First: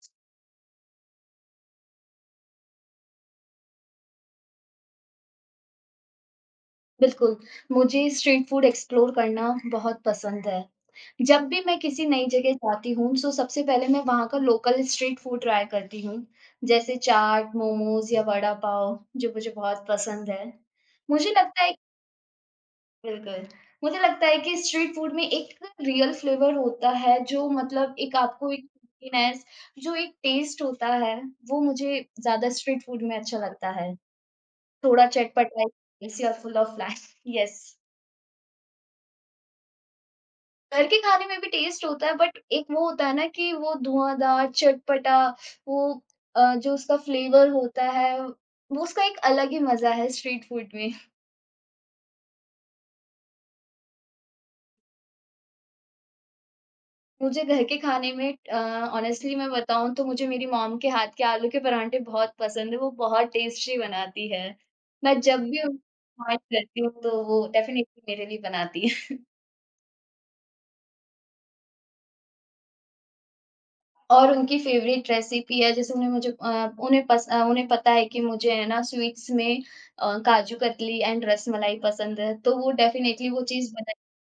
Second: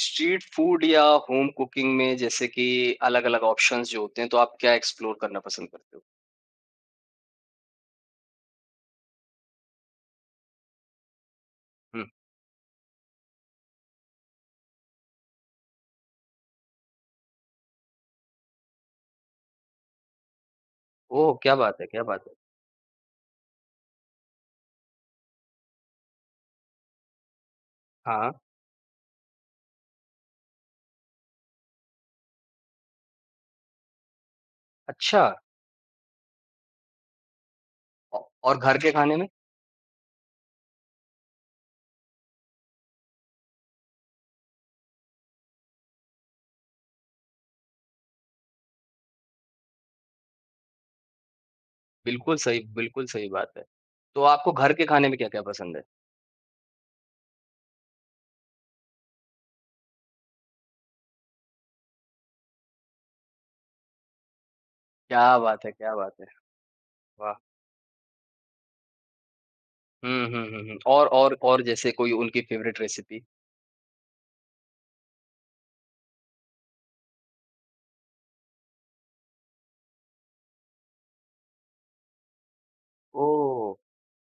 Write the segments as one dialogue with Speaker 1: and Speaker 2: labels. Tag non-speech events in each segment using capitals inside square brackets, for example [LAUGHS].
Speaker 1: Street food या home cooking में जैसे कि अलग-अलग ऑप्शंस जो होते हैं, तो आप क्या एक्सप्लोर करना पसंद करते हो?
Speaker 2: बिल्कुल, मुझे स्ट्रीट फूड एक्सप्लोर करना बहुत पसंद है। जब भी मैं
Speaker 1: हुँ।
Speaker 2: किसी नई जगह जाती हूँ, सबसे पहले मैं वहाँ का लोकल स्ट्रीट फूड ट्राई करती हूँ, जैसे चाट, मोमोज़ या वड़ा पाव, जो मुझे बहुत पसंद है। मुझे
Speaker 1: ओह! क्या
Speaker 2: लगता है।
Speaker 1: बात है, क्या बात है।
Speaker 2: बिल्कुल, मुझे लगता है कि स्ट्रीट फूड में एक रियल फ्लेवर होता है, जो मतलब एक
Speaker 1: हाँ,
Speaker 2: आपको एक फूडीनेस जो एक टेस्ट होता है, वो मुझे ज़्यादा स्ट्रीट फूड में अच्छा लगता है। थोड़ा
Speaker 1: अच्छा
Speaker 2: चटपटा, स्पाइसी और फुल ऑफ लाइफ। यस।
Speaker 1: औ और घर के खाने में?
Speaker 2: घर के खाने में भी टेस्ट होता है बट एक वो होता है ना कि वो धुआंधार, चटपटा वो जो उसका फ्लेवर होता है, वो उसका एक अलग ही मज़ा है स्ट्रीट फूड में। [LAUGHS]
Speaker 1: बिल्कुल सही बात है। तो आपको घर के खाने में क्या-क्या पसंद है?
Speaker 2: मुझे घर के खाने में ऑनेस्टली मैं बताऊँ तो मुझे मेरी मॉम के हाथ के आलू के पराठे बहुत पसंद है, वो बहुत टेस्टी बनाती है। मैं
Speaker 1: क्या
Speaker 2: जब भी
Speaker 1: बात है,
Speaker 2: उनकी
Speaker 1: क्या बात है।
Speaker 2: बात करती हूँ तो
Speaker 1: वाह!
Speaker 2: वो डेफ़िनेटली मेरे लिए बनाती है।
Speaker 1: हुँ, हुँ, हुँ, हुँ। और जैसे कोई उनकी फेवरेट रेसिपी?
Speaker 2: और उनकी फ़ेवरेट रेसिपी है जैसे उन्हें मुझे उन्हें पता है कि मुझे है ना स्वीट्स में काजू कतली एंड रसमलाई पसंद है, तो वो डेफ़िनेटली वो
Speaker 1: ओह!
Speaker 2: चीज़ बताएँगी।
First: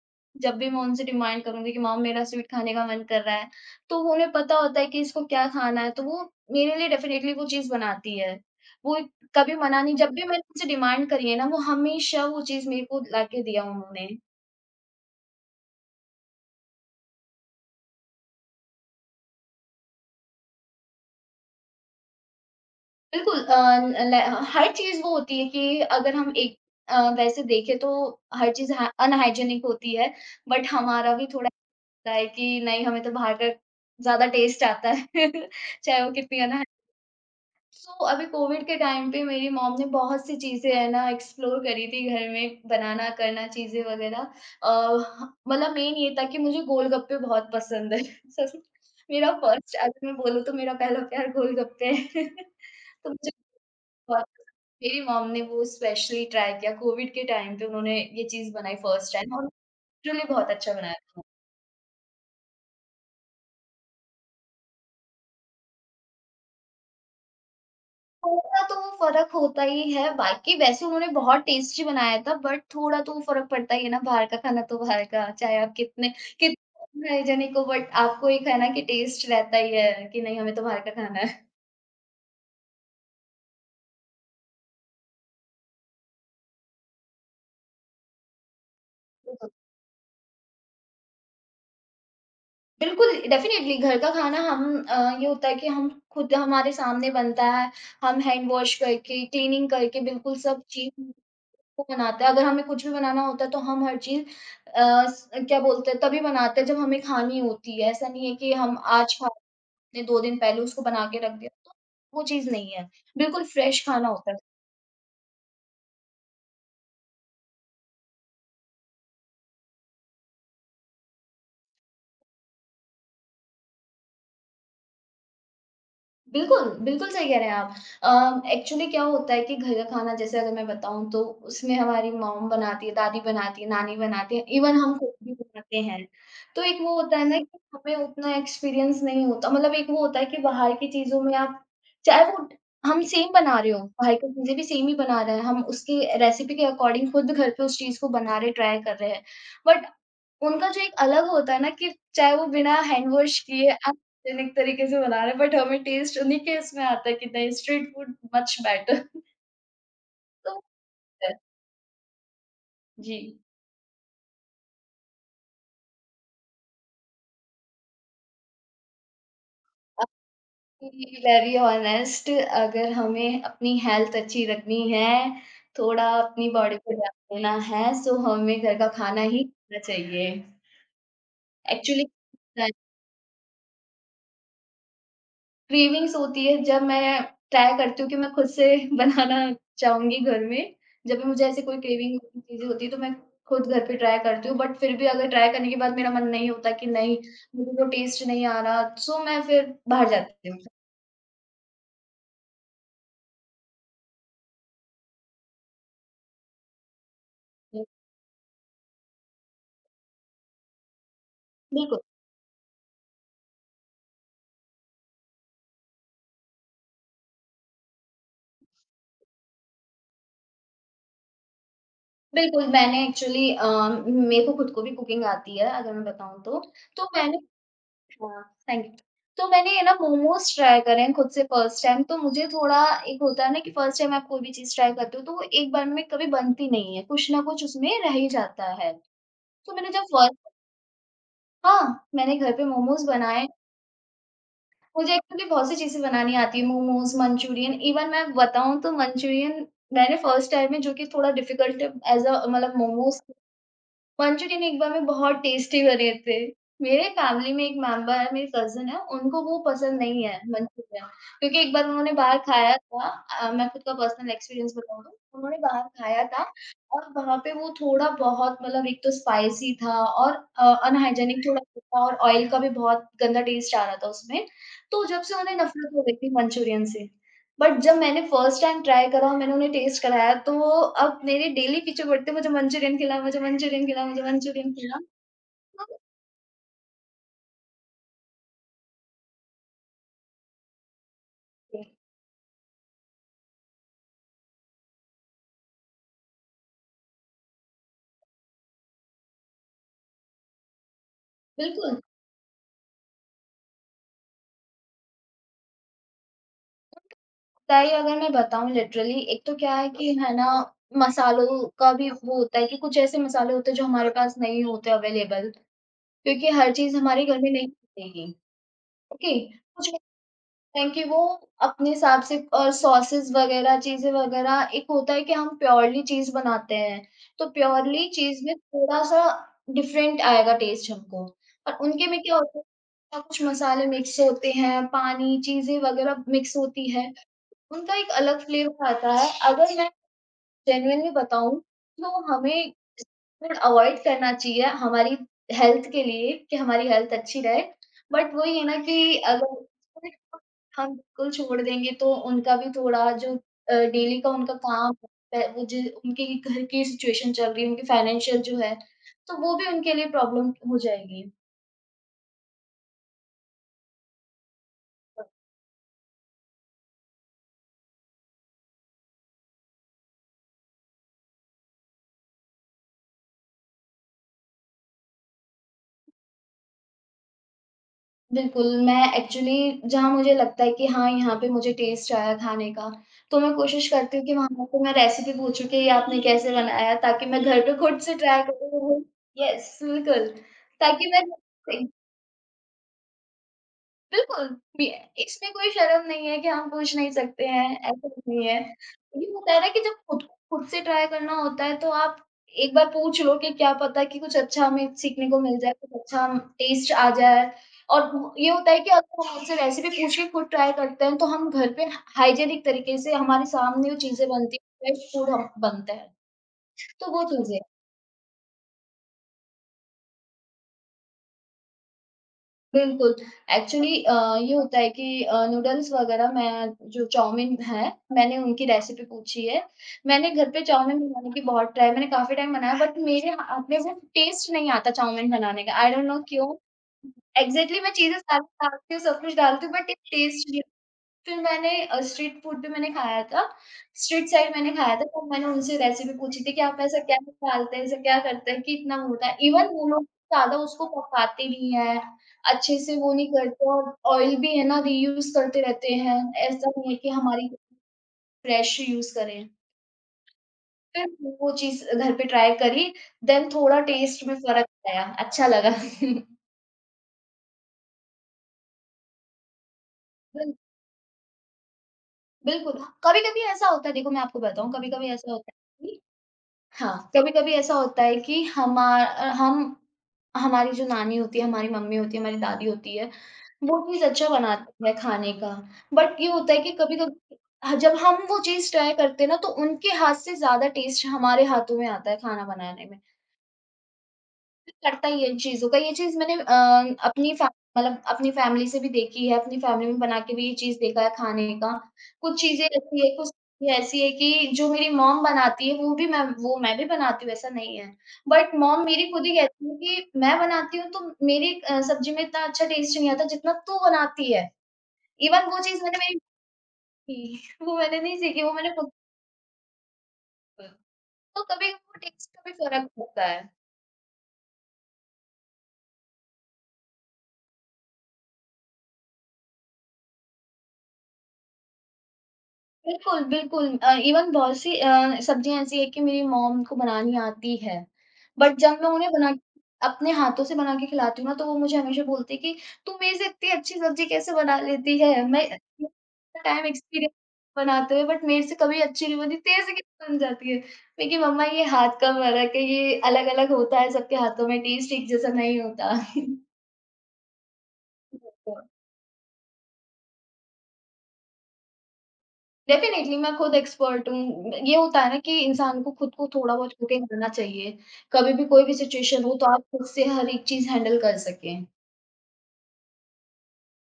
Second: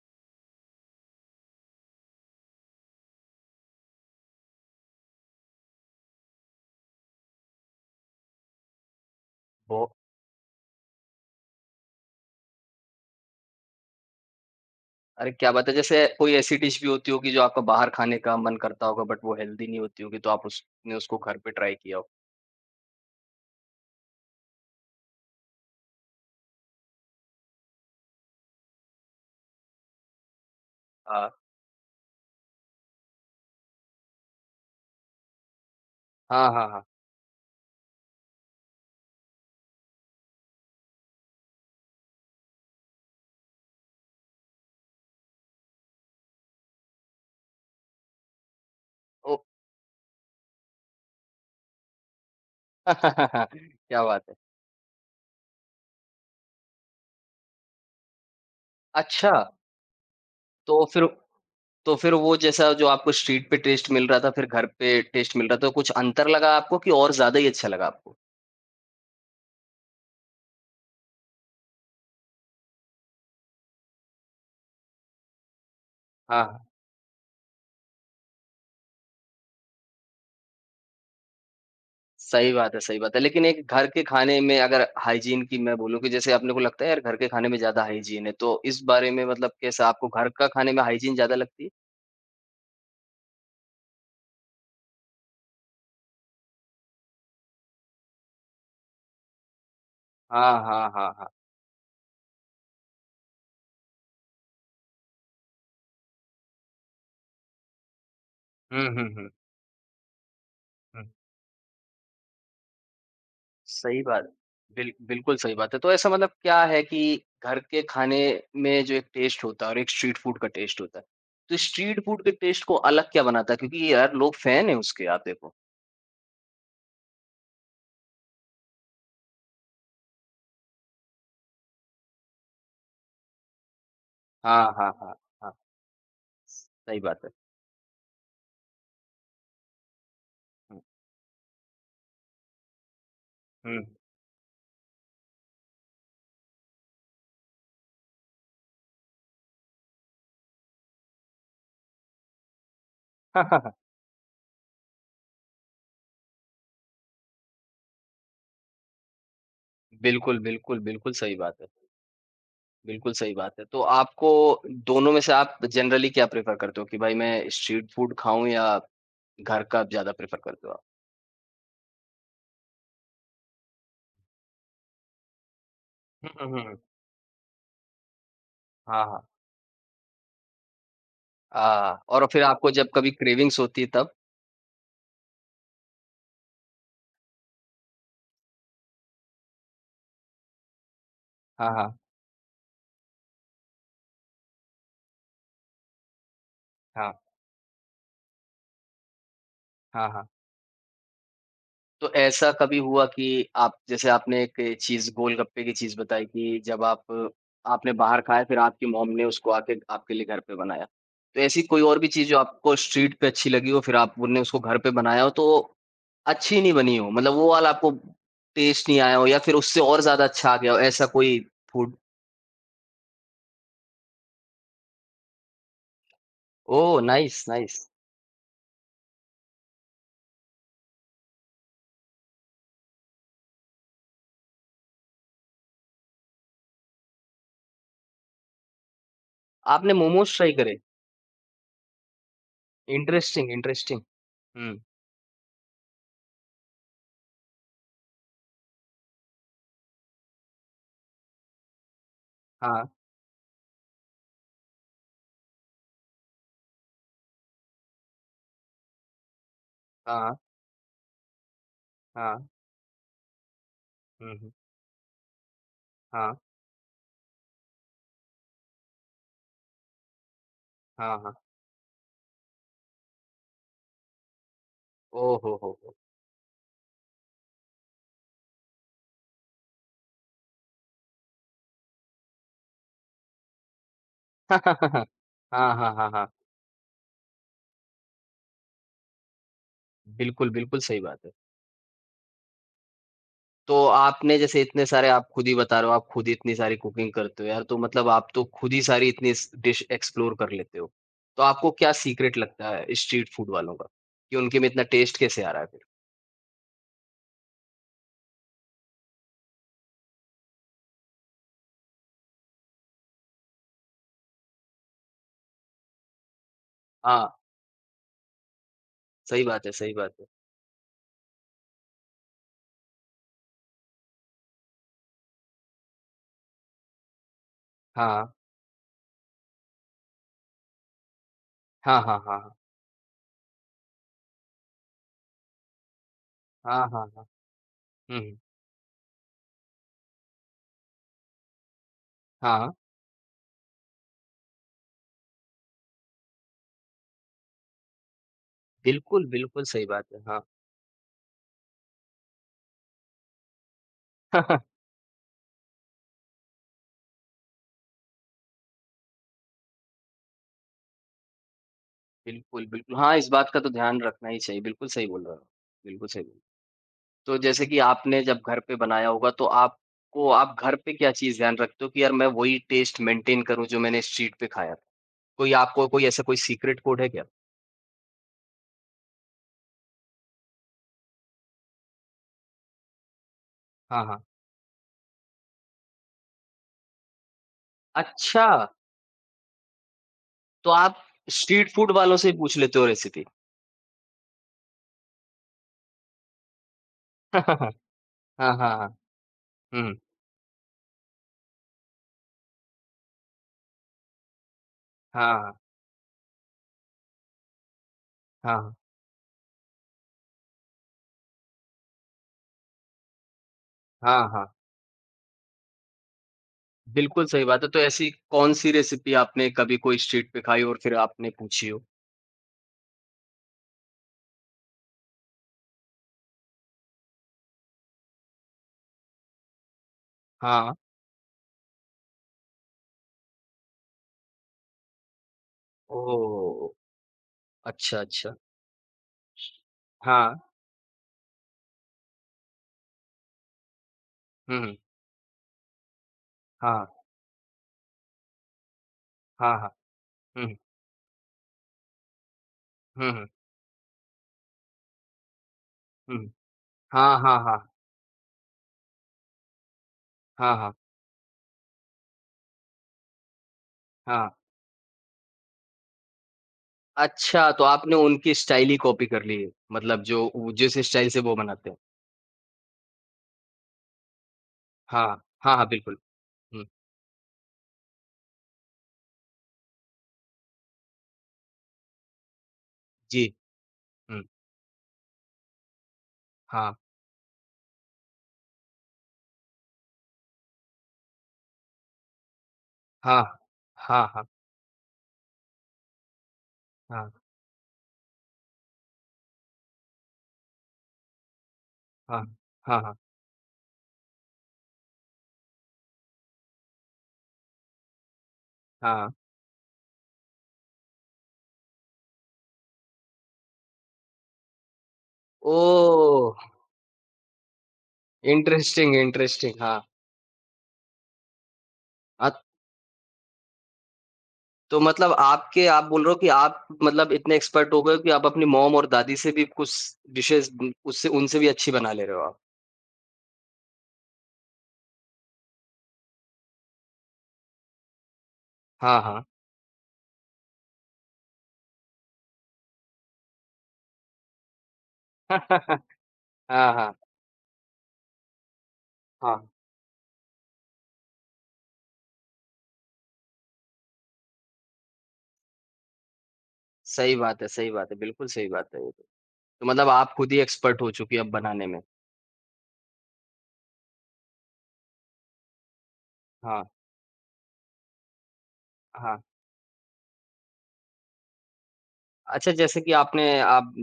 Speaker 2: जब भी मैं उनसे डिमांड करूँगी कि मॉम मेरा स्वीट खाने का मन कर रहा है, तो वो उन्हें पता होता है कि इसको क्या खाना है, तो वो मेरे लिए डेफ़िनेटली वो चीज़ बनाती है। वो कभी
Speaker 1: बो
Speaker 2: मना नहीं, जब भी मैंने उनसे डिमांड करी है ना, वो हमेशा वो चीज़ मेरे को लाके दिया उन्होंने।
Speaker 1: अरे क्या बात है! जैसे कोई ऐसी डिश भी होती होगी जो आपका बाहर खाने का मन करता होगा बट वो हेल्दी नहीं होती होगी, तो आप उसने उसको घर पे ट्राई किया हो।
Speaker 2: बिल्कुल, ल ल हर चीज़ वो होती है कि अगर हम एक वैसे देखें तो हर चीज़ हा अनहाइजीनिक होती है, बट हमारा
Speaker 1: आ
Speaker 2: भी थोड़ा होता है कि नहीं, हमें तो बाहर का ज़्यादा टेस्ट आता है, [LAUGHS] चाहे वो कितनी
Speaker 1: हाँ, हाँ, हाँ।
Speaker 2: अभी कोविड के टाइम पे मेरी मॉम ने बहुत सी चीज़ें है ना एक्सप्लोर करी थी, घर में बनाना करना चीज़ें वग़ैरह। मतलब मेन ये था कि मुझे गोलगप्पे बहुत पसंद है। [LAUGHS] सच में मेरा
Speaker 1: ओ
Speaker 2: फर्स्ट अगर मैं बोलूँ तो मेरा पहला प्यार गोलगप्पे है। [LAUGHS] तो मुझे
Speaker 1: [LAUGHS] क्या
Speaker 2: बहुत
Speaker 1: बात है!
Speaker 2: पसंद। मेरी मॉम ने वो स्पेशली ट्राई किया कोविड के टाइम पे, उन्होंने ये चीज़ बनाई फर्स्ट
Speaker 1: अच्छा,
Speaker 2: टाइम और लिटरली बहुत अच्छा
Speaker 1: तो
Speaker 2: बनाया
Speaker 1: फिर
Speaker 2: था।
Speaker 1: तो फिर वो जैसा जो आपको स्ट्रीट पे टेस्ट मिल रहा था, फिर घर पे टेस्ट मिल रहा था, तो कुछ अंतर लगा आपको कि और ज़्यादा ही अच्छा लगा आपको?
Speaker 2: थोड़ा तो फ़र्क होता ही है, बाकी वैसे उन्होंने बहुत टेस्टी बनाया था बट थोड़ा तो फ़र्क पड़ता ही है ना, बाहर का खाना तो बाहर का, चाहे आप कितने
Speaker 1: हाँ, हाँ।
Speaker 2: कितने हाइजीनिक हो बट आपको एक है ना कि टेस्ट रहता ही है कि नहीं, हमें तो बाहर का खाना है।
Speaker 1: सही बात है, सही बात है। लेकिन एक घर के खाने में अगर हाइजीन की मैं बोलूँ कि जैसे अपने को लगता है यार घर के खाने में ज़्यादा हाइजीन है, तो इस बारे में मतलब कैसा आपको घर का खाने में हाइजीन ज़्यादा लगती है?
Speaker 2: बिल्कुल, डेफ़िनेटली घर का खाना हम ये होता है कि हम खुद हमारे सामने बनता है, हम हैंड वॉश करके, क्लीनिंग करके बिल्कुल
Speaker 1: हाँ,
Speaker 2: सब
Speaker 1: हाँ,
Speaker 2: चीज़
Speaker 1: हाँ, हाँ।
Speaker 2: को बनाते हैं। अगर हमें कुछ भी बनाना होता है तो हम हर चीज़ अ, स क्या बोलते हैं तभी बनाते हैं जब हमें खानी होती है। ऐसा नहीं है कि हम
Speaker 1: हुँ, हुँ,
Speaker 2: आज खा
Speaker 1: हुँ,
Speaker 2: रहे हैं 2 दिन पहले उसको
Speaker 1: हुँ।
Speaker 2: बना के रख दिया, तो वो चीज़ नहीं है। बिल्कुल फ्रेश
Speaker 1: सही
Speaker 2: खाना
Speaker 1: बात।
Speaker 2: होता है।
Speaker 1: बिल्कुल सही बात है। तो ऐसा मतलब क्या है कि घर के खाने में जो एक टेस्ट होता है और एक स्ट्रीट फूड का टेस्ट होता है। तो स्ट्रीट फूड के टेस्ट को अलग क्या बनाता है? क्योंकि यार लोग फैन हैं उसके आप देखो।
Speaker 2: बिल्कुल, बिल्कुल सही कह रहे हैं आप। एक्चुअली क्या होता है कि घर का खाना जैसे अगर मैं बताऊँ तो उसमें हमारी मॉम बनाती है, दादी बनाती है, नानी बनाती है,
Speaker 1: हाँ,
Speaker 2: इवन
Speaker 1: हाँ,
Speaker 2: हम खुद
Speaker 1: हाँ,
Speaker 2: भी
Speaker 1: हाँ।
Speaker 2: बनाते हैं। तो एक वो
Speaker 1: सही
Speaker 2: होता
Speaker 1: बात
Speaker 2: है
Speaker 1: है।
Speaker 2: ना कि हमें उतना एक्सपीरियंस नहीं होता, मतलब एक वो होता है कि बाहर
Speaker 1: हुँ,
Speaker 2: की चीज़ों में आप चाहे वो हम सेम बना रहे
Speaker 1: हुँ।
Speaker 2: हो, बाहर की चीज़ें भी सेम ही बना रहे हैं, हम उसकी रेसिपी के अकॉर्डिंग खुद घर पे उस चीज़ को बना रहे, ट्राई कर रहे हैं। बट उनका जो एक अलग होता है ना कि चाहे वो बिना हैंड वॉश किए
Speaker 1: [LAUGHS]
Speaker 2: यूनिक तरीके से बना रहे हैं बट हमें टेस्ट उन्हीं के इसमें आता है कि नहीं, स्ट्रीट फूड मच बेटर। [LAUGHS]
Speaker 1: बिल्कुल,
Speaker 2: तो वो
Speaker 1: बिल्कुल, बिल्कुल
Speaker 2: है।
Speaker 1: सही बात है। बिल्कुल
Speaker 2: जी,
Speaker 1: सही बात है। तो आपको दोनों में से आप जनरली क्या प्रेफ़र करते हो कि भाई मैं स्ट्रीट फूड खाऊँ या घर का ज़्यादा प्रेफ़र करते हो आप?
Speaker 2: आपकी वेरी ऑनेस्ट, अगर हमें अपनी हेल्थ अच्छी रखनी है, थोड़ा
Speaker 1: हुँ,
Speaker 2: अपनी
Speaker 1: हुँ, हुँ।
Speaker 2: बॉडी को ध्यान देना है सो हमें घर का
Speaker 1: हाँ,
Speaker 2: खाना
Speaker 1: हाँ।
Speaker 2: ही खाना चाहिए।
Speaker 1: हाँ,
Speaker 2: एक्चुअली
Speaker 1: और फिर आपको जब कभी क्रेविंग्स होती है तब?
Speaker 2: क्रेविंग्स होती है जब मैं ट्राई करती हूँ कि मैं खुद से [LAUGHS] बनाना चाहूँगी घर में। जब भी मुझे ऐसी
Speaker 1: हाँ,
Speaker 2: कोई
Speaker 1: हाँ।
Speaker 2: क्रेविंग चीज़ें होती है तो मैं खुद घर पे ट्राई करती हूँ बट फिर भी अगर ट्राई करने के बाद मेरा मन नहीं होता कि
Speaker 1: हाँ,
Speaker 2: नहीं, मुझे तो टेस्ट नहीं आ रहा सो मैं फिर
Speaker 1: हाँ,
Speaker 2: बाहर
Speaker 1: हाँ।
Speaker 2: जाती हूँ।
Speaker 1: तो ऐसा कभी हुआ कि आप जैसे आपने एक चीज़ गोलगप्पे की चीज़ बताई कि जब आप आपने बाहर खाया फिर आपकी मॉम ने उसको आके आपके लिए घर पे बनाया। तो ऐसी कोई और
Speaker 2: बिल्कुल,
Speaker 1: भी चीज़ जो आपको स्ट्रीट पे अच्छी लगी हो फिर आपने उसको घर पे बनाया हो तो अच्छी नहीं बनी हो? मतलब वो वाला आपको टेस्ट नहीं आया हो या फिर उससे और ज़्यादा अच्छा आ गया हो ऐसा कोई फूड?
Speaker 2: बिल्कुल मैंने एक्चुअली मेरे को खुद को भी कुकिंग आती है अगर मैं बताऊँ तो।
Speaker 1: ओह!
Speaker 2: तो मैंने
Speaker 1: नाइस, नाइस।
Speaker 2: वाह! Thank you. तो मैंने है ना मोमोज़ ट्राई करे हैं खुद से फर्स्ट टाइम, तो मुझे थोड़ा एक होता है ना कि फर्स्ट टाइम आप कोई भी चीज़ ट्राई करते हो तो वो एक बार में कभी बनती नहीं है, कुछ ना कुछ उसमें रह ही जाता है। तो मैंने
Speaker 1: आपने
Speaker 2: जब
Speaker 1: मोमोज़
Speaker 2: फर्स्ट
Speaker 1: ट्राई करे?
Speaker 2: हाँ, मैंने घर पे मोमोज़ बनाए,
Speaker 1: इंटरेस्टिंग, इंटरेस्टिंग। हुँ।
Speaker 2: मुझे एक्चुअली बहुत सी चीज़ें बनानी आती है, मोमोज़, मंचूरियन, इवन मैं बताऊँ तो मंचूरियन मैंने फर्स्ट टाइम में जो कि थोड़ा डिफिकल्ट ऐज़ अ मतलब
Speaker 1: हाँ,
Speaker 2: मोमोज़ मंचूरियन एक बार में बहुत टेस्टी बने थे। मेरे फैमिली में एक मेंबर है, मेरी कज़िन है, उनको वो पसंद नहीं
Speaker 1: हाँ,
Speaker 2: है मंचूरियन क्योंकि एक बार उन्होंने बाहर
Speaker 1: हाँ।
Speaker 2: खाया था। मैं खुद का पर्सनल
Speaker 1: हुँ, हुँ।
Speaker 2: एक्सपीरियंस बताऊँ, उन्होंने बाहर खाया
Speaker 1: हाँ,
Speaker 2: था और वहाँ पे वो थोड़ा बहुत मतलब एक तो स्पाइसी था और
Speaker 1: हाँ, हाँ।
Speaker 2: अनहाइजीनिक थोड़ा था और ऑयल का भी बहुत गंदा टेस्ट आ रहा था उसमें। तो जब
Speaker 1: ओह
Speaker 2: से उन्हें
Speaker 1: हो,
Speaker 2: नफ़रत
Speaker 1: हो!
Speaker 2: हो गई थी मंचूरियन से। बट जब मैंने फर्स्ट टाइम ट्राई करा, और मैंने उन्हें टेस्ट कराया, तो वो अब मेरे डेली पीछे पड़ते हैं, मुझे मंचूरियन खिला, मुझे मंचूरियन खिला, मुझे मंचूरियन खिला।
Speaker 1: [LAUGHS] हाँ, हाँ, हाँ, हाँ। बिल्कुल, बिल्कुल सही बात है। तो आपने जैसे इतने सारे आप खुद ही बता रहे हो, आप खुद ही इतनी सारी कुकिंग करते हो यार, तो मतलब आप तो खुद ही सारी इतनी स डिश एक्सप्लोर कर लेते हो। तो आपको क्या
Speaker 2: बिल्कुल,
Speaker 1: सीक्रेट लगता है स्ट्रीट फूड वालों का, कि उनके में इतना टेस्ट कैसे आ रहा है फिर?
Speaker 2: ताई अगर मैं बताऊँ लिटरली, एक तो क्या है कि है ना, मसालों का भी वो होता है कि कुछ ऐसे मसाले होते हैं जो हमारे पास नहीं होते अवेलेबल, क्योंकि हर चीज़ हमारे
Speaker 1: हाँ,
Speaker 2: घर में नहीं मिलेगी, ओके?
Speaker 1: सही बात है,
Speaker 2: कुछ
Speaker 1: सही बात है।
Speaker 2: क्योंकि वो अपने हिसाब से और सॉसेस वगैरह, चीज़ें वगैरह, एक होता है कि हम प्योरली चीज़ बनाते हैं, तो प्योरली
Speaker 1: हाँ।
Speaker 2: चीज़ में थोड़ा-सा डिफरेंट आएगा टेस्ट हमको। और
Speaker 1: हाँ,
Speaker 2: उनके
Speaker 1: हाँ,
Speaker 2: में क्या
Speaker 1: हाँ, हाँ।
Speaker 2: होता है ना, कुछ मसाले मिक्स होते हैं, पानी, चीज़ें वगैरह मिक्स
Speaker 1: हाँ,
Speaker 2: होती
Speaker 1: हाँ,
Speaker 2: हैं,
Speaker 1: हाँ।
Speaker 2: उनका एक
Speaker 1: हुँ, हुँ।
Speaker 2: अलग फ्लेवर आता है। अगर मैं जेन्युइनली बताऊँ, तो
Speaker 1: हाँ,
Speaker 2: हमें फूड अवॉइड करना चाहिए हमारी हेल्थ के लिए कि हमारी हेल्थ अच्छी रहे। बट वही है ना कि
Speaker 1: बिल्कुल,
Speaker 2: अगर
Speaker 1: बिल्कुल सही बात
Speaker 2: स्ट्रीट
Speaker 1: है।
Speaker 2: फूड
Speaker 1: हाँ।
Speaker 2: हम बिल्कुल छोड़ देंगे तो उनका भी थोड़ा जो डेली का उनका
Speaker 1: [LAUGHS]
Speaker 2: काम है वो जो उनके घर की सिचुएशन चल रही है, उनकी फाइनेंशियल जो है, तो वो भी उनके लिए प्रॉब्लम हो जाएगी।
Speaker 1: बिल्कुल, बिल्कुल। हाँ, इस बात का तो ध्यान रखना ही चाहिए। बिल्कुल सही बोल रहे हो। बिल्कुल सही बोल तो जैसे कि आपने जब घर पे बनाया होगा तो आपको आप घर पे क्या चीज़ ध्यान रखते हो कि यार मैं वही टेस्ट मेंटेन करूँ जो मैंने स्ट्रीट पे खाया? था? कोई आपको कोई ऐसा कोई सीक्रेट कोड है क्या?
Speaker 2: बिल्कुल, मैं एक्चुअली जहाँ मुझे लगता है कि हाँ, यहाँ पे मुझे टेस्ट आया खाने का, तो मैं कोशिश
Speaker 1: हाँ,
Speaker 2: करती हूँ
Speaker 1: हाँ।
Speaker 2: कि वहाँ पे मैं रेसिपी पूछूँ कि ये आपने कैसे बनाया ताकि मैं घर पे खुद से ट्राई
Speaker 1: अच्छा!
Speaker 2: करूँ। येस, बिल्कुल,
Speaker 1: तो आप
Speaker 2: ताकि मैं
Speaker 1: स्ट्रीट फूड वालों से ही पूछ लेते हो रेसिपी?
Speaker 2: बिल्कुल, भी इसमें कोई शर्म नहीं है कि हम पूछ नहीं
Speaker 1: [LAUGHS] हाँ,
Speaker 2: सकते
Speaker 1: हाँ, हाँ।
Speaker 2: हैं, ऐसा कुछ नहीं है।
Speaker 1: हाँ, हाँ, हाँ।
Speaker 2: ये होता है ना कि
Speaker 1: हुँ,
Speaker 2: जब खुद खुद से ट्राई करना होता है तो आप एक बार पूछ लो कि क्या पता कि कुछ अच्छा हमें सीखने को
Speaker 1: हाँ,
Speaker 2: मिल जाए, कुछ अच्छा हम टेस्ट आ जाए। और वो ये होता
Speaker 1: हाँ,
Speaker 2: है कि अगर हम उनसे रेसिपी पूछ के खुद ट्राई करते हैं तो हम घर पे हाइजीनिक तरीके से हमारे सामने वो
Speaker 1: हाँ,
Speaker 2: चीज़ें
Speaker 1: हाँ।
Speaker 2: बनती हैं, फ्रेश फूड हम बनता है, तो वो
Speaker 1: बिल्कुल सही
Speaker 2: चीज़ें।
Speaker 1: बात है। तो ऐसी कौन-सी रेसिपी आपने कभी कोई स्ट्रीट पे खाई और फिर आपने पूछी हो?
Speaker 2: बिल्कुल, एक्चुअली ये होता है कि नूडल्स वगैरह मैं जो चाउमीन है, मैंने उनकी रेसिपी पूछी है। मैंने घर पे
Speaker 1: हाँ।
Speaker 2: चाउमीन बनाने की बहुत ट्राई मैंने काफ़ी टाइम बनाया बट मेरे हाथ में वो टेस्ट नहीं आता चाउमीन बनाने का, आई डोंट नो क्यों?
Speaker 1: ओह!
Speaker 2: एग्ज़ैक्टली मैं
Speaker 1: अच्छा,
Speaker 2: चीज़ें
Speaker 1: अच्छा।
Speaker 2: सारी डालती हूँ, सब कुछ डालती हूँ बट एक
Speaker 1: हाँ।
Speaker 2: टेस्ट फिर मैंने स्ट्रीट फूड भी मैंने खाया था, स्ट्रीट साइड
Speaker 1: हुँ,
Speaker 2: मैंने
Speaker 1: हुँ।
Speaker 2: खाया था, तब मैंने उनसे रेसिपी पूछी थी कि आप
Speaker 1: हाँ,
Speaker 2: ऐसा क्या डालते हैं, ऐसा क्या करते हैं कि इतना होता है?
Speaker 1: हाँ,
Speaker 2: इवन
Speaker 1: हाँ।
Speaker 2: वो लोग
Speaker 1: हुँ,
Speaker 2: ज़्यादा उसको पकाते नहीं हैं, अच्छे से
Speaker 1: हुँ,
Speaker 2: वो
Speaker 1: हुँ,
Speaker 2: नहीं करते और ऑयल भी है ना रीयूज़ करते रहते
Speaker 1: हुँ।
Speaker 2: हैं, ऐसा नहीं है कि
Speaker 1: हाँ, हाँ,
Speaker 2: हमारी
Speaker 1: हाँ।
Speaker 2: फ्रेश यूज़ करें।
Speaker 1: हाँ, हाँ,
Speaker 2: फिर वो चीज़ घर पे ट्राई करी, देन थोड़ा टेस्ट में
Speaker 1: हाँ।
Speaker 2: फ़र्क आया, अच्छा लगा। [LAUGHS]
Speaker 1: अच्छा, तो आपने उनकी स्टाइल ही कॉपी कर ली है। मतलब जो वो
Speaker 2: बिल
Speaker 1: जिस स्टाइल से वो बनाते हैं।
Speaker 2: बिल्कुल, कभी-कभी ऐसा होता है देखो मैं आपको बताऊँ,
Speaker 1: हाँ।
Speaker 2: कभी-कभी ऐसा होता
Speaker 1: हाँ, हाँ,
Speaker 2: है
Speaker 1: बिल्कुल।
Speaker 2: कि
Speaker 1: हुँ,
Speaker 2: हाँ, कभी-कभी ऐसा होता है कि हमा अ, हम हमारी जो नानी होती है, हमारी मम्मी होती है, हमारी दादी होती है,
Speaker 1: जी।
Speaker 2: वो चीज़
Speaker 1: हुँ,
Speaker 2: अच्छा बनाती है खाने का। बट ये होता है कि
Speaker 1: हाँ,
Speaker 2: कभी-कभी ह जब हम वो चीज़ ट्राई करते हैं ना, तो उनके हाथ से ज़्यादा टेस्ट हमारे हाथों में आता है खाना बनाने में।
Speaker 1: हाँ, हाँ, हाँ,
Speaker 2: करता ही है इन चीज़ों का। ये चीज़ मैंने अ,
Speaker 1: हाँ,
Speaker 2: अपनी फै मतलब अपनी फैमिली से भी देखी है, अपनी फैमिली में बना के भी ये चीज़ देखा है खाने का।
Speaker 1: हाँ, हाँ,
Speaker 2: कुछ चीज़ें ऐसी है कि जो मेरी मॉम बनाती है वो मैं भी बनाती हूँ ऐसा नहीं है। बट मॉम
Speaker 1: हाँ,
Speaker 2: मेरी
Speaker 1: हाँ।
Speaker 2: खुद ही कहती है कि मैं बनाती हूँ तो मेरी सब्ज़ी में इतना अच्छा टेस्ट नहीं आता जितना तू बनाती है। इवन वो चीज़ मैंने नहीं
Speaker 1: ओह!
Speaker 2: सीखी, [LAUGHS] वो मैंने नहीं सीखी, वो मैंने खुद
Speaker 1: इंटरेस्टिंग, इंटरेस्टिंग। हाँ।
Speaker 2: की। तो कभी वो
Speaker 1: अ,
Speaker 2: टेस्ट का भी फ़र्क होता है।
Speaker 1: तो मतलब आपके आप बोल रहे हो कि आप मतलब इतने एक्सपर्ट हो गए हो कि आप अपनी मॉम और दादी से भी कुछ डिशेज़ उम, उससे उनसे भी अच्छी बना ले रहे हो आप।
Speaker 2: बिल्कुल, इवन बहुत सी सब्जियाँ ऐसी हैं कि मेरी मॉम को बनानी आती है। बट जब मैं
Speaker 1: हाँ,
Speaker 2: उन्हें
Speaker 1: हाँ।
Speaker 2: बना अपने हाथों से बना के खिलाती हूँ ना, तो वो मुझे हमेशा बोलती है कि, "तू मेरे से इतनी अच्छी सब्ज़ी कैसे बना लेती है? मैं
Speaker 1: [LAUGHS]
Speaker 2: इतना टाइम
Speaker 1: हाँ, हाँ,
Speaker 2: एक्सपीरियंस बनाते हुए बट मेरे से कभी अच्छी नहीं बनी,
Speaker 1: हाँ।
Speaker 2: तेरे से कैसे बन जाती है?" मैं कि, "मम्मा ये हाथ का फ़र्क है, ये अलग-अलग होता है, सबके हाथों में टेस्ट एक जैसा नहीं होता।"
Speaker 1: सही बात है, सही बात है। बिल्कुल सही बात
Speaker 2: [LAUGHS]
Speaker 1: है ये तो। तो मतलब आप खुद ही एक्सपर्ट हो चुकी हैं अब बनाने में।
Speaker 2: डेफ़िनेटली, मैं खुद एक्सपर्ट हूँ। ये होता है ना कि इंसान को खुद को थोड़ा
Speaker 1: हाँ,
Speaker 2: बहुत कुकिंग करना चाहिए। कभी भी कोई भी
Speaker 1: हाँ।
Speaker 2: सिचुएशन हो तो आप खुद से हर एक चीज़ हैंडल कर सकें।
Speaker 1: अच्छा जैसे कि आपने आप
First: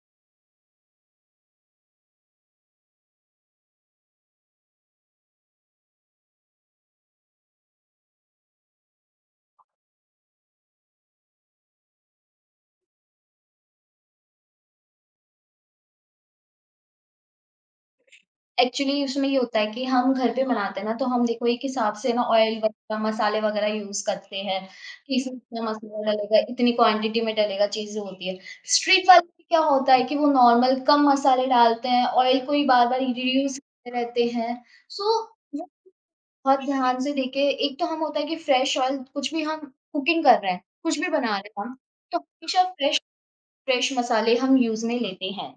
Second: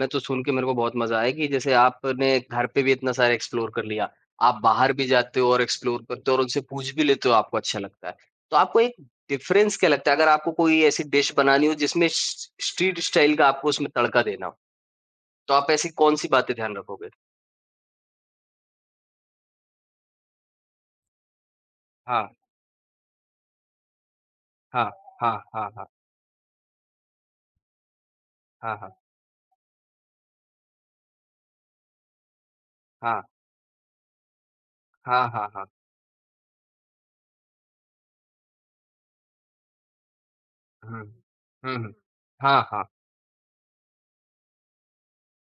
Speaker 1: मैं तो सुन के मेरे को बहुत मज़ा आया कि जैसे आपने घर पे भी इतना सारा एक्सप्लोर कर लिया। आप बाहर भी जाते हो और एक्सप्लोर करते हो और उनसे पूछ भी लेते हो, आपको अच्छा लगता है। तो आपको एक डिफ़रेंस क्या लगता है अगर आपको कोई ऐसी डिश बनानी हो जिसमें स स्ट्रीट स्टाइल का आपको उसमें तड़का देना हो, तो आप ऐसी कौन-सी बातें ध्यान रखोगे?
Speaker 2: एक्चुअली उसमें ये होता है कि हम घर पे बनाते हैं ना तो हम देखो एक हिसाब से ना
Speaker 1: हाँ,
Speaker 2: ऑयल वगैरह, मसाले वगैरह यूज़ करते हैं
Speaker 1: हाँ,
Speaker 2: कि इसमें
Speaker 1: हाँ,
Speaker 2: इतना
Speaker 1: हाँ, हाँ,
Speaker 2: मसाला डलेगा, इतनी क्वांटिटी में डलेगा, चीज़ें होती हैं।
Speaker 1: हाँ, हाँ।
Speaker 2: स्ट्रीट वाले में क्या होता है कि वो नॉर्मल कम मसाले डालते हैं, ऑयल को ही बार-बार
Speaker 1: हाँ।
Speaker 2: रिड्यूस करते रहते हैं। सो
Speaker 1: हाँ, हाँ, हाँ।
Speaker 2: बहुत ध्यान से देखे, एक तो हम होता है कि फ्रेश ऑयल कुछ भी हम कुकिंग कर रहे हैं, कुछ
Speaker 1: हुँ।
Speaker 2: भी बना रहे हैं
Speaker 1: हुँ,
Speaker 2: हम,
Speaker 1: हुँ।
Speaker 2: तो
Speaker 1: हाँ,
Speaker 2: हमेशा
Speaker 1: हाँ,
Speaker 2: फ्रेश फ्रेश मसाले हम यूज़ में लेते हैं।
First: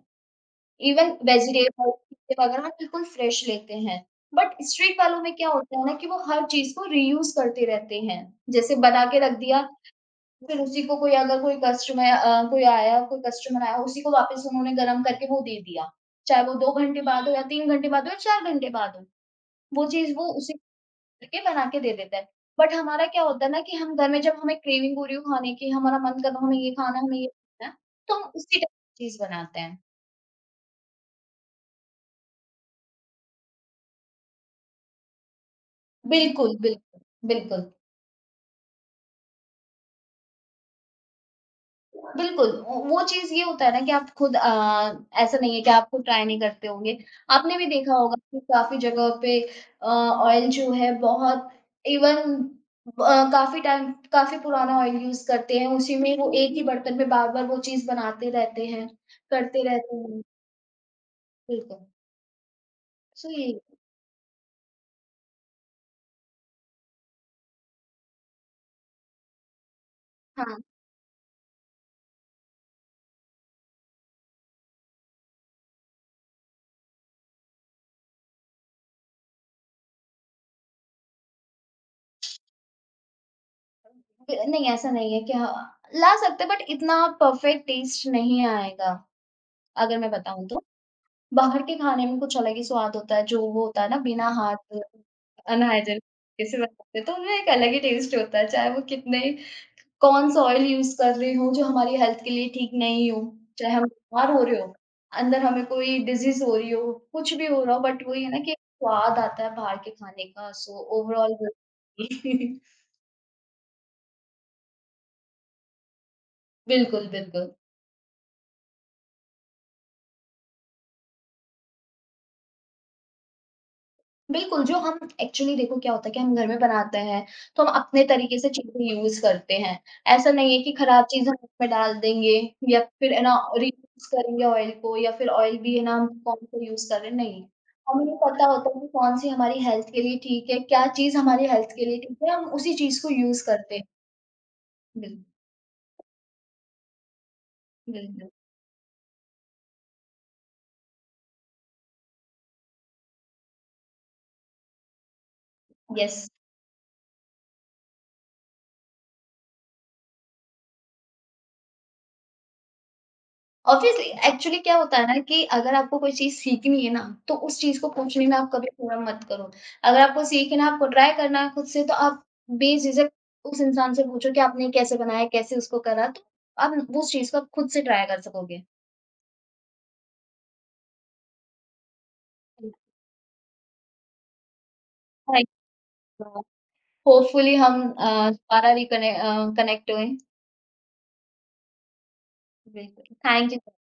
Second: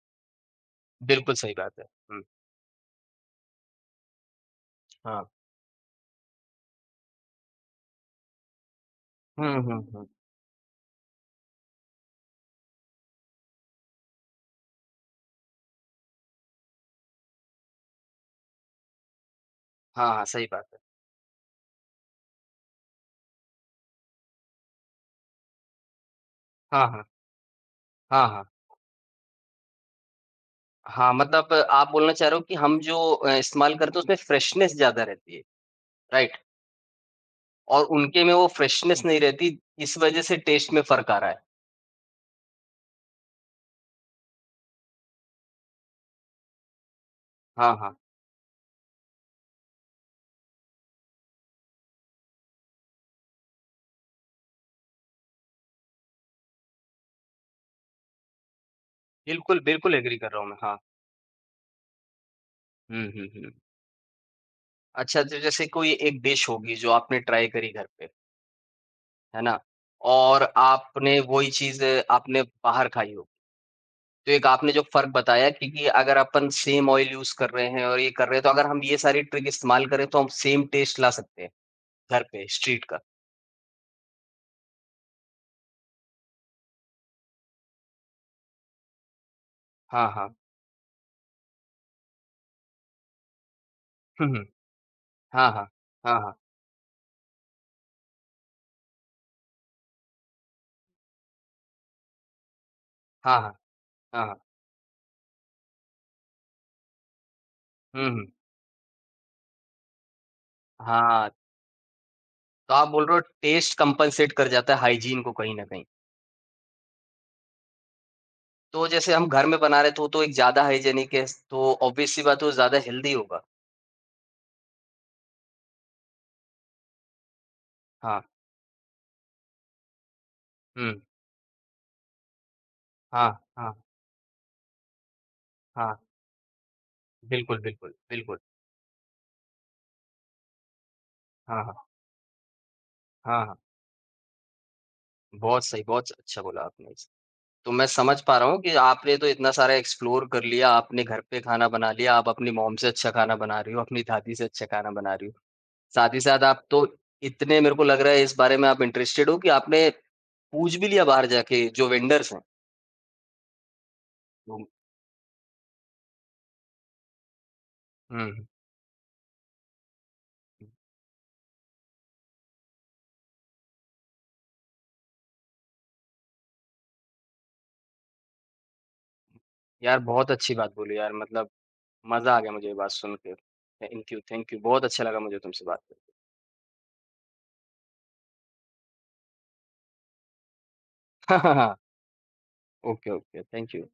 Speaker 2: इवन
Speaker 1: बिल्कुल सही बात है।
Speaker 2: वेजिटेबल
Speaker 1: हुँ,
Speaker 2: वगैरह हम बिल्कुल फ्रेश लेते हैं। बट स्ट्रीट वालों
Speaker 1: हाँ।
Speaker 2: में क्या होता है ना कि वो हर चीज़ को रीयूज़ करते रहते हैं। जैसे बना के रख
Speaker 1: हुँ,
Speaker 2: दिया,
Speaker 1: हुँ, हुँ।
Speaker 2: फिर उसी को कोई अगर कोई कस्टमर अ, कोई आया कोई कस्टमर आया, उसी को वापस उन्होंने गरम करके वो दे दिया। चाहे वो 2 घंटे बाद हो या 3 घंटे बाद हो या 4 घंटे बाद हो, वो
Speaker 1: हाँ,
Speaker 2: चीज़
Speaker 1: हाँ,
Speaker 2: वो
Speaker 1: सही
Speaker 2: उसी
Speaker 1: बात है।
Speaker 2: करके बना के दे देता है। बट हमारा क्या होता है ना कि हम घर में जब हमें क्रेविंग हो रही हो खाने की, हमारा मन कर रहा है हमें ये
Speaker 1: हाँ,
Speaker 2: खाना है,
Speaker 1: हाँ।
Speaker 2: हमें ये खाना है, तो
Speaker 1: हाँ,
Speaker 2: हम
Speaker 1: हाँ।
Speaker 2: उसी टाइप की चीज़ बनाते हैं।
Speaker 1: हाँ, मतलब आप बोलना चाह रहे हो कि हम जो इस्तेमाल करते हैं उसमें फ्रेशनेस ज़्यादा रहती है, राइट?
Speaker 2: बिल्कुल, बिल्कुल, बिल्कुल।
Speaker 1: और उनके में वो फ्रेशनेस नहीं रहती, इस वजह से टेस्ट में फ़र्क आ रहा है।
Speaker 2: बिल्कुल, वो चीज़ ये होता है ना कि ऐसा नहीं है कि आप खुद ट्राई नहीं करते होंगे। आपने भी
Speaker 1: हाँ,
Speaker 2: देखा
Speaker 1: हाँ।
Speaker 2: होगा कि काफ़ी जगह पे ऑयल जो है बहुत इवन काफ़ी टाइम काफ़ी पुराना ऑयल यूज़ करते हैं, उसी में वो एक ही बर्तन में बार-बार वो चीज़ बनाते रहते हैं,
Speaker 1: बिल्कुल,
Speaker 2: करते
Speaker 1: बिल्कुल
Speaker 2: रहते
Speaker 1: एग्री
Speaker 2: हैं।
Speaker 1: कर रहा हूँ मैं। हाँ।
Speaker 2: बिल्कुल।
Speaker 1: हुँ, हुँ, हुँ।
Speaker 2: जी,
Speaker 1: अच्छा तो जैसे कोई एक डिश होगी जो आपने ट्राई करी घर पे, है ना? और
Speaker 2: हाँ।
Speaker 1: आपने वही चीज़ आपने बाहर खाई हो, तो एक आपने जो फ़र्क बताया क्योंकि अगर अपन सेम ऑयल यूज़ कर रहे हैं और ये कर रहे हैं, तो अगर हम ये सारी ट्रिक इस्तेमाल करें तो हम सेम टेस्ट ला सकते हैं, घर पे स्ट्रीट का।
Speaker 2: ब नहीं ऐसा नहीं है कि हाँ, ला सकते हैं बट इतना परफेक्ट टेस्ट नहीं आएगा, अगर
Speaker 1: हाँ,
Speaker 2: मैं
Speaker 1: हाँ।
Speaker 2: बताऊँ तो। बाहर के खाने में कुछ अलग ही स्वाद होता है, जो वो होता है ना
Speaker 1: हुँ,
Speaker 2: बिना
Speaker 1: हुँ।
Speaker 2: हाथ
Speaker 1: हाँ, हाँ।
Speaker 2: अनहाइजीनिक
Speaker 1: हाँ, हाँ।
Speaker 2: तरीके से बनाते हैं, तो उनमें एक अलग ही टेस्ट होता है, चाहे वो कितने ही कौन-सा ऑयल यूज़ कर रहे हों, जो हमारी हेल्थ के लिए ठीक नहीं हो,
Speaker 1: हाँ, हाँ।
Speaker 2: चाहे हम
Speaker 1: हाँ,
Speaker 2: बीमार
Speaker 1: हाँ।
Speaker 2: हो रहे हों, अंदर हमें कोई डिज़ीज़ हो रही हो, कुछ भी हो रहा हो बट
Speaker 1: हुँ,
Speaker 2: वही है
Speaker 1: हुँ।
Speaker 2: ना कि स्वाद आता है बाहर के खाने का, सो
Speaker 1: हाँ,
Speaker 2: ओवरऑल
Speaker 1: तो
Speaker 2: [LAUGHS]
Speaker 1: आप बोल रहे हो टेस्ट कंपनसेट कर जाता है हाइजीन को कहीं न कहीं।
Speaker 2: बिल्कुल, बिल्कुल।
Speaker 1: तो जैसे हम घर में बना रहे तो वो तो एक ज़्यादा हाइजीनिक है, तो ऑब्वियस सी बात है वो ज़्यादा हेल्दी होगा।
Speaker 2: बिल्कुल, जो हम एक्चुअली देखो क्या होता है कि हम घर में बनाते हैं, तो हम अपने
Speaker 1: हाँ,
Speaker 2: तरीके से चीज़ें यूज़ करते हैं। ऐसा नहीं है कि
Speaker 1: हुँ।
Speaker 2: खराब चीज़ हम उसमें डाल देंगे या फिर है
Speaker 1: हाँ,
Speaker 2: ना
Speaker 1: हाँ,
Speaker 2: रीयूज़ करेंगे ऑयल को या फिर ऑयल भी है ना
Speaker 1: हाँ।
Speaker 2: हम कौन-सा यूज़ कर रहे हैं, नहीं।
Speaker 1: बिल्कुल, बिल्कुल,
Speaker 2: हमें ये
Speaker 1: बिल्कुल।
Speaker 2: पता होता है कि कौन-सी हमारी हेल्थ के लिए ठीक है, क्या चीज़ हमारी
Speaker 1: हाँ,
Speaker 2: हेल्थ
Speaker 1: हाँ।
Speaker 2: के लिए ठीक है, हम उसी चीज़ को यूज़
Speaker 1: हाँ, हाँ।
Speaker 2: करते हैं। बिल
Speaker 1: बहुत सही, बहुत अच्छा बोला आपने। तो मैं समझ
Speaker 2: बिल्कुल,
Speaker 1: पा रहा हूँ कि आपने तो इतना सारा एक्सप्लोर कर लिया, आपने घर पे खाना बना लिया, आप अपनी मॉम से अच्छा खाना बना रही हो, अपनी दादी से अच्छा खाना बना रही हो। साथ ही
Speaker 2: यस।
Speaker 1: साथ आप तो इतने मेरे को लग रहा है इस बारे में आप इंटरेस्टेड हो कि आपने पूछ भी लिया बाहर जाके जो वेंडर्स हैं।
Speaker 2: ऑब्वियसली एक्चुअली
Speaker 1: हुँ,
Speaker 2: क्या होता है ना कि अगर आपको कोई चीज़ सीखनी है ना, तो उस चीज़ को पूछने में
Speaker 1: हुँ।
Speaker 2: आप कभी शर्म मत करो। अगर आपको सीखना है, आपको ट्राई करना है खुद से तो आप बेझिझक उस इंसान से पूछो कि आपने कैसे बनाया, कैसे उसको करा? तो आप उस चीज़ को आप खुद से ट्राई कर सकोगे।
Speaker 1: यार बहुत अच्छी बात बोली यार मतलब मज़ा आ गया मुझे ये बात सुन के। Thank you, thank you. बहुत अच्छा लगा मुझे
Speaker 2: थैंक
Speaker 1: तुमसे बात करके।
Speaker 2: यू होपफुली हम दोबारा कनेक्ट हुए।
Speaker 1: [LAUGHS] हाँ, हाँ, हाँ।
Speaker 2: बिल्कुल,
Speaker 1: okay, okay.
Speaker 2: Thank you.
Speaker 1: Thank you.